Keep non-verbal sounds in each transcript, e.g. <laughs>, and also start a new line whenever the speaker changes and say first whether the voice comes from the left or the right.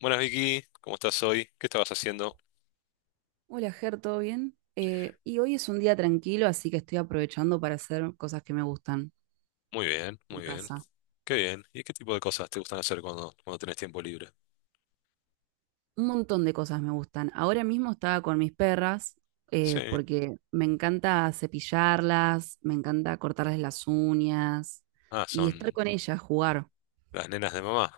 left: Buenas Vicky, ¿cómo estás hoy? ¿Qué estabas haciendo?
right: Hola, Ger, ¿todo bien? Y hoy es un día tranquilo, así que estoy aprovechando para hacer cosas que me gustan
left: Muy bien,
right: en
left: muy bien.
right: casa.
left: Qué bien. ¿Y qué tipo de cosas te gustan hacer cuando, tenés tiempo libre?
right: Un montón de cosas me gustan. Ahora mismo estaba con mis perras,
left: Sí.
right: porque me encanta cepillarlas, me encanta cortarles las uñas
left: Ah,
right: y estar
left: son
right: con ellas, jugar.
left: las nenas de mamá.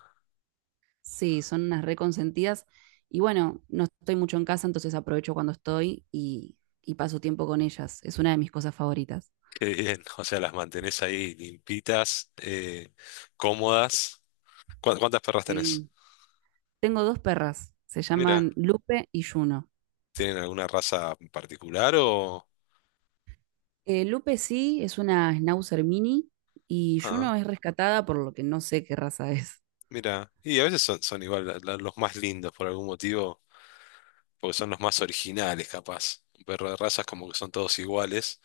right: Sí, son unas reconsentidas. Y bueno, no estoy mucho en casa, entonces aprovecho cuando estoy y paso tiempo con ellas. Es una de mis cosas favoritas.
left: <laughs> Qué bien. O sea, las mantenés ahí limpitas, cómodas. ¿¿Cuántas perras tenés?
right: Sí. Tengo dos perras, se
left: Mira,
right: llaman Lupe y Juno.
left: ¿tienen alguna raza en particular o...?
right: Lupe sí es una Schnauzer mini y
left: Ah,
right: Juno es rescatada por lo que no sé qué raza es. <laughs>
left: mira. Y a veces son, son igual los más lindos por algún motivo, porque son los más originales, capaz. Un perro de razas como que son todos iguales.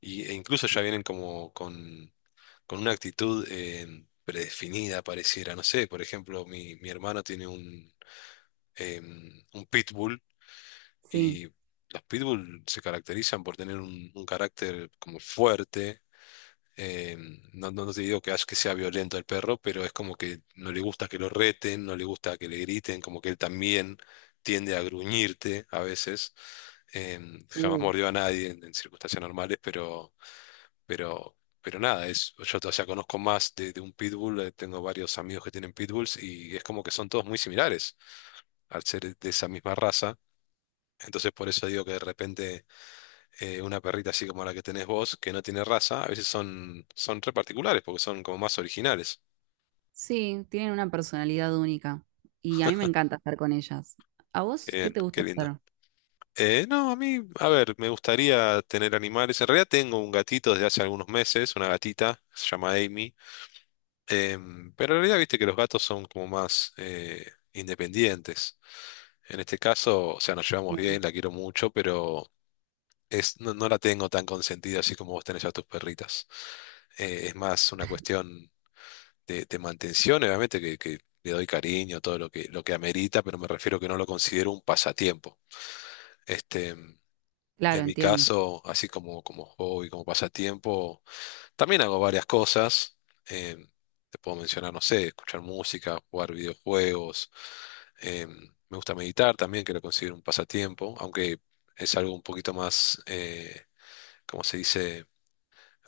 left: E incluso ya vienen como con una actitud predefinida, pareciera. No sé, por ejemplo, mi hermano tiene un pitbull
right: Sí.
left: y los pitbull se caracterizan por tener un carácter como fuerte. No te digo que sea violento el perro, pero es como que no le gusta que lo reten, no le gusta que le griten, como que él también tiende a gruñirte a veces. Jamás
right: Uh.
left: mordió a nadie en circunstancias normales, pero... pero nada, es, yo todavía conozco más de un pitbull, tengo varios amigos que tienen pitbulls y es como que son todos muy similares al ser de esa misma raza. Entonces por eso digo que de repente una perrita así como la que tenés vos, que no tiene raza, a veces son, son re particulares porque son como más originales.
right: Sí, tienen una personalidad única y a mí me encanta estar con ellas. ¿A
left: Qué
right: vos qué
left: bien,
right: te
left: qué
right: gusta
left: lindo.
right: hacer?
left: No, a mí, a ver, me gustaría tener animales. En realidad tengo un gatito desde hace algunos meses, una gatita, se llama Amy. Pero en realidad viste que los gatos son como más independientes. En este caso, o sea, nos llevamos
right: Sí.
left: bien, la quiero mucho, pero es, no, no la tengo tan consentida así como vos tenés a tus perritas. Es más una cuestión de mantención, obviamente, que le doy cariño, todo lo que amerita, pero me refiero que no lo considero un pasatiempo. Este,
right: Claro,
left: en mi
right: entiendo.
left: caso, así como, como hobby, como pasatiempo. También hago varias cosas. em, Te puedo mencionar, no sé, escuchar música, jugar videojuegos. em, Me gusta meditar también, que lo considero un pasatiempo, aunque es algo un poquito más, ¿cómo se dice?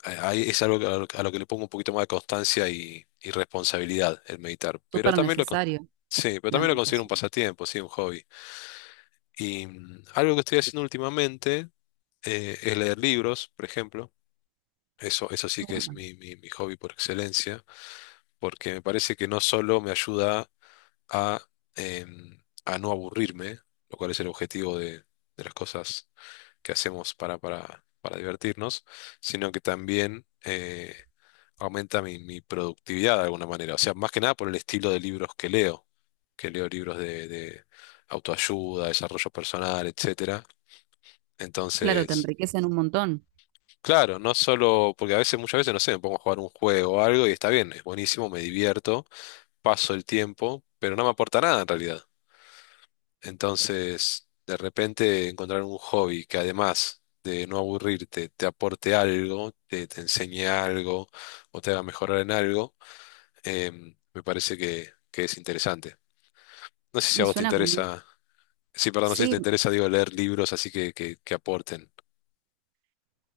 left: A- ahí Es algo a lo que le pongo un poquito más de constancia y responsabilidad el meditar. Pero
right: Súper
left: también
right: necesario
left: sí, pero
right: la
left: también lo considero un
right: meditación.
left: pasatiempo, sí, un hobby. Algo que estoy haciendo últimamente es leer libros, por ejemplo. Eso
right: Qué
left: sí que es
right: bueno,
left: mi hobby por excelencia. Porque me parece que no solo me ayuda a, a no aburrirme, lo cual es el objetivo de las cosas que hacemos para divertirnos, sino que también aumenta mi productividad de alguna manera. O sea, más que nada por el estilo de libros que leo libros de autoayuda, desarrollo personal, etcétera.
right: claro, te
left: Entonces...
right: enriquecen un montón.
left: Claro, no solo, porque a veces, muchas veces, no sé, me pongo a jugar un juego o algo y está bien, es buenísimo, me divierto, paso el tiempo, pero no me aporta nada en realidad. Entonces, de repente encontrar un hobby que además de no aburrirte, te aporte algo, te enseñe algo o te haga mejorar en algo, me parece que es interesante. No sé si a
right: Y
left: vos te
right: suena como...
left: interesa, sí, perdón, no sé si te
right: Sí,
left: interesa, digo, leer libros así que aporten.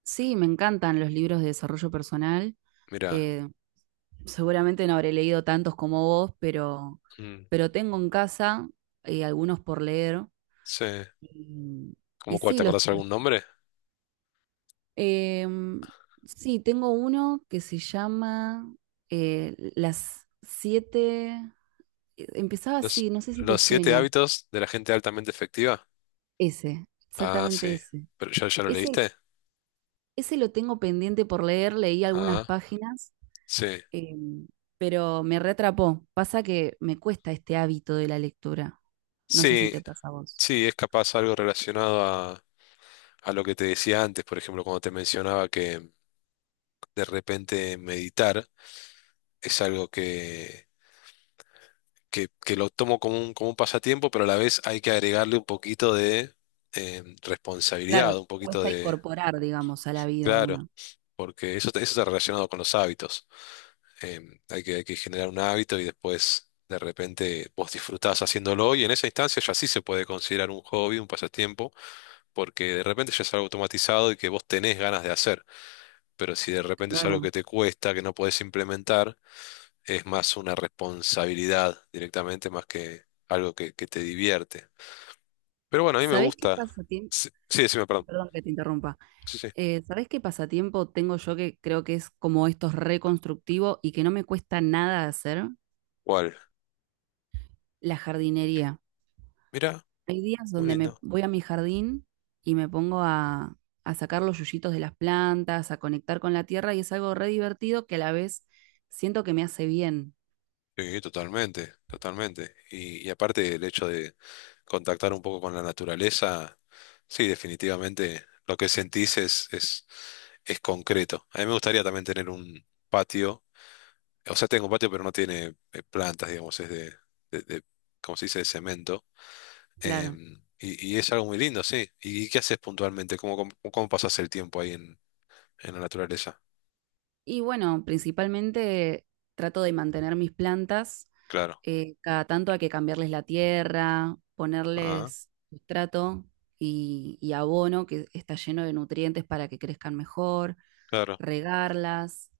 right: sí, me encantan los libros de desarrollo personal.
left: Mira,
right: Eh, Seguramente no habré leído tantos como vos,
left: mm,
right: pero tengo en casa algunos por leer.
left: sé,
right: Y, y
left: ¿cómo cuál?
right: sí,
left: ¿Te acordás algún nombre?
right: em, sí, tengo uno que se llama Las siete. Empezaba así,
left: Los,
right: no sé si te
left: los siete
right: suena.
left: hábitos de la gente altamente efectiva.
right: Ese,
left: Ah,
right: exactamente
left: sí.
right: ese.
left: ¿Pero ya, ya lo
right: Ese,
left: leíste?
right: ese lo tengo pendiente por leer, leí algunas
left: Ah,
right: páginas,
left: sí,
right: em, pero me reatrapó. Pasa que me cuesta este hábito de la lectura. No sé si
left: sí,
right: te pasa a vos.
left: sí, es capaz algo relacionado a lo que te decía antes, por ejemplo, cuando te mencionaba que de repente meditar es algo que lo tomo como como un pasatiempo, pero a la vez hay que agregarle un poquito de responsabilidad,
right: Claro,
left: un poquito
right: cuesta
left: de,
right: incorporar, digamos, a la vida de
left: claro,
right: uno.
left: porque eso, eso está relacionado con los hábitos. Em, hay que generar un hábito y después de repente vos disfrutás haciéndolo y en esa instancia ya sí se puede considerar un hobby, un pasatiempo porque de repente ya es algo automatizado y que vos tenés ganas de hacer, pero si de repente es algo
right: Claro.
left: que te cuesta, que no podés implementar, es más una responsabilidad directamente más que algo que te divierte. Pero bueno, a mí me
right: ¿Sabés qué
left: gusta.
right: pasatiempo?
left: Sí, sí, decime, perdón.
right: Perdón que te interrumpa.
left: Sí, sí.
right: ¿Sabés qué pasatiempo tengo yo que creo que es como estos es reconstructivo y que no me cuesta nada hacer?
left: ¿Cuál?
right: La jardinería.
left: Mira,
right: Hay días
left: muy
right: donde me
left: lindo.
right: voy a mi jardín y me pongo a sacar los yuyitos de las plantas, a conectar con la tierra y es algo re divertido que a la vez siento que me hace bien.
left: Sí, totalmente, totalmente. Y aparte el hecho de contactar un poco con la naturaleza, sí, definitivamente lo que sentís es concreto. A mí me gustaría también tener un patio. O sea, tengo un patio, pero no tiene plantas, digamos, es de, ¿cómo se dice?, de cemento.
right: Claro.
left: Y es algo muy lindo, sí. ¿Y qué haces puntualmente? Cómo pasas el tiempo ahí en la naturaleza?
right: Y bueno, principalmente trato de mantener mis plantas,
left: Claro.
right: cada tanto hay que cambiarles la tierra,
left: Ah,
right: ponerles sustrato y abono que está lleno de nutrientes para que crezcan mejor,
left: claro.
right: regarlas.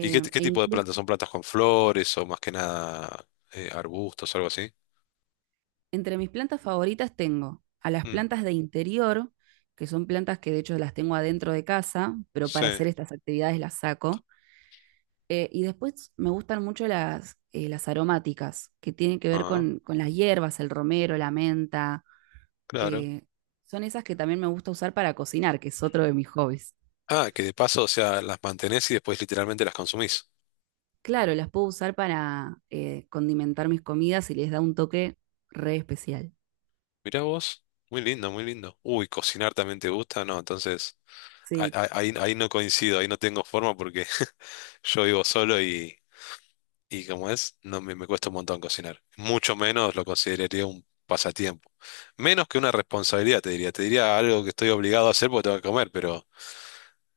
left: ¿Y qué
right: E
left: tipo de
right: incluso
left: plantas? ¿Son plantas con flores o más que nada arbustos, algo así?
right: entre mis plantas favoritas tengo a las
left: Mm,
right: plantas de interior, que son plantas que de hecho las tengo adentro de casa, pero para
left: sí.
right: hacer estas actividades las saco. Y después me gustan mucho las aromáticas, que tienen que ver
left: Ah,
right: con las hierbas, el romero, la menta.
left: claro.
right: eh, Son esas que también me gusta usar para cocinar, que es otro de mis hobbies.
left: Ah, que de paso, o sea, las mantenés y después literalmente las consumís.
right: Claro, las puedo usar para condimentar mis comidas y les da un toque re especial.
left: Mirá vos. Muy lindo, muy lindo. Uy, cocinar también te gusta, ¿no? Entonces...
right: Sí,
left: Ahí, ahí no coincido, ahí no tengo forma porque <laughs> yo vivo solo y como es, no me, me cuesta un montón cocinar. Mucho menos lo consideraría un pasatiempo. Menos que una responsabilidad, te diría. Te diría algo que estoy obligado a hacer porque tengo que comer, pero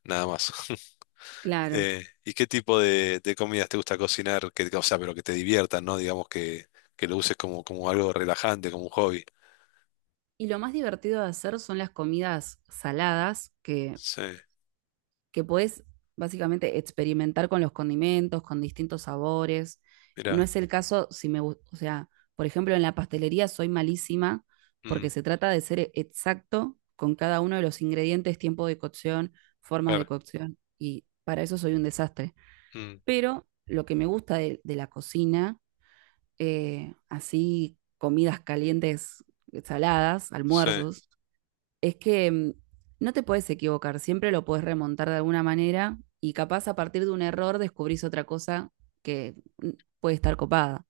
left: nada más. <laughs>
right: claro.
left: ¿Y qué tipo de comidas te gusta cocinar? Que, o sea, pero que te diviertan, ¿no? Digamos que lo uses como, como algo relajante, como un hobby.
right: Y lo más divertido de hacer son las comidas saladas, que
left: Sí,
right: puedes básicamente experimentar con los condimentos, con distintos sabores. No
left: mira.
right: es el caso si me o sea, por ejemplo, en la pastelería soy malísima
left: Mm,
right: porque se trata de ser exacto con cada uno de los ingredientes, tiempo de cocción, formas de
left: claro.
right: cocción, y para eso soy un desastre.
left: Mm,
right: Pero lo que me gusta de la cocina, así comidas calientes, saladas,
left: sí.
right: almuerzos, es que no te puedes equivocar, siempre lo puedes remontar de alguna manera y capaz a partir de un error descubrís otra cosa que puede estar copada.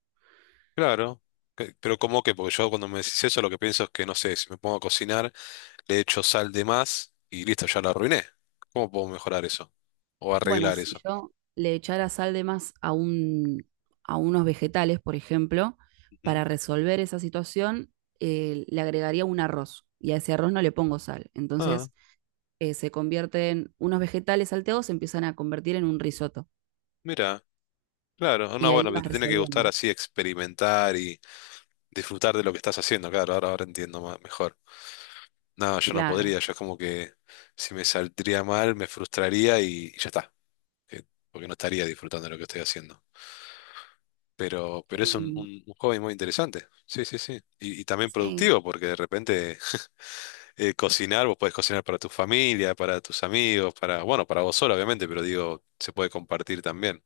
left: Claro, pero ¿cómo que? Porque yo cuando me decís eso lo que pienso es que, no sé, si me pongo a cocinar, le echo sal de más y listo, ya la arruiné. ¿Cómo puedo mejorar eso? O
right: Bueno,
left: arreglar
right: si
left: eso.
right: yo le echara sal de más a un, a unos vegetales, por ejemplo,
left: Ujú.
right: para resolver esa situación, le agregaría un arroz y a ese arroz no le pongo sal.
left: Ah,
right: Entonces se convierten unos vegetales salteados, se empiezan a convertir en un risotto
left: mira, claro,
right: y
left: no,
right: ahí
left: bueno,
right: vas
left: te tiene que gustar
right: resolviendo.
left: así experimentar y disfrutar de lo que estás haciendo, claro, ahora, ahora entiendo mejor. No, yo no
right: Claro.
left: podría, yo es como que si me saldría mal me frustraría y ya está, eh, porque no estaría disfrutando de lo que estoy haciendo. Pero
right: Y,
left: es
right: mm,
left: un hobby muy interesante. Sí, sí, sí. Y también
right: sí.
left: productivo, porque de repente cocinar, vos podés cocinar para tu familia, para tus amigos, para, bueno, para vos solo, obviamente, pero digo, se puede compartir también.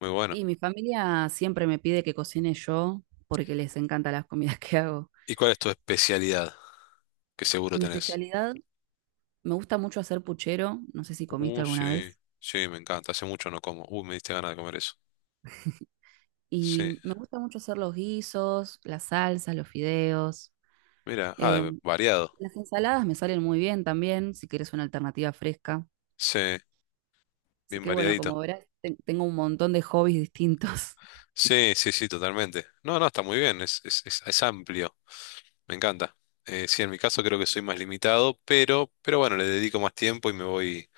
left: Muy bueno.
right: Y mi familia siempre me pide que cocine yo porque les encantan las comidas que hago.
left: ¿Y cuál es tu especialidad? Que seguro
right: Mi
left: tenés.
right: especialidad, me gusta mucho hacer puchero, no sé si comiste alguna
left: Sí,
right: vez,
left: sí, me encanta. Hace mucho no como. Me diste ganas de comer eso. Sí.
right: y me gusta mucho hacer los guisos, las salsas, los fideos.
left: Mira,
right: Eh,
left: variado.
right: las ensaladas me salen muy bien también, si quieres una alternativa fresca.
left: Sí,
right: Así
left: bien
right: que bueno, como
left: variadito.
right: verás, tengo un montón de hobbies distintos. <laughs>
left: Sí, sí, sí, totalmente. No, no, está muy bien. Es amplio. Me encanta. Sí, en mi caso creo que soy más limitado, pero bueno, le dedico más tiempo y me voy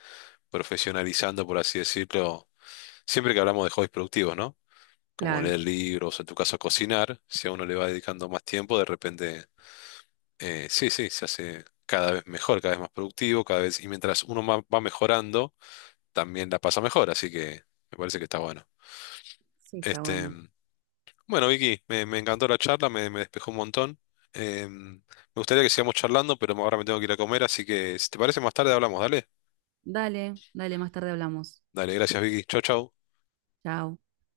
left: profesionalizando, por así decirlo, siempre que hablamos de hobbies productivos, ¿no? Como
right: Claro,
left: leer libros, en tu caso cocinar, si a uno le va dedicando más tiempo, de repente, sí, sí, se hace cada vez mejor, cada vez más productivo, cada vez, y mientras va mejorando, también la pasa mejor, así que me parece que está bueno.
right: sí, está
left: Este,
right: bueno.
left: bueno, Vicky, me encantó la charla, me despejó un montón. Me gustaría que sigamos charlando, pero ahora me tengo que ir a comer, así que si te parece más tarde hablamos, dale.
right: Dale, dale, más tarde hablamos.
left: Dale, gracias, Vicky. Chau, chau.
right: Chao.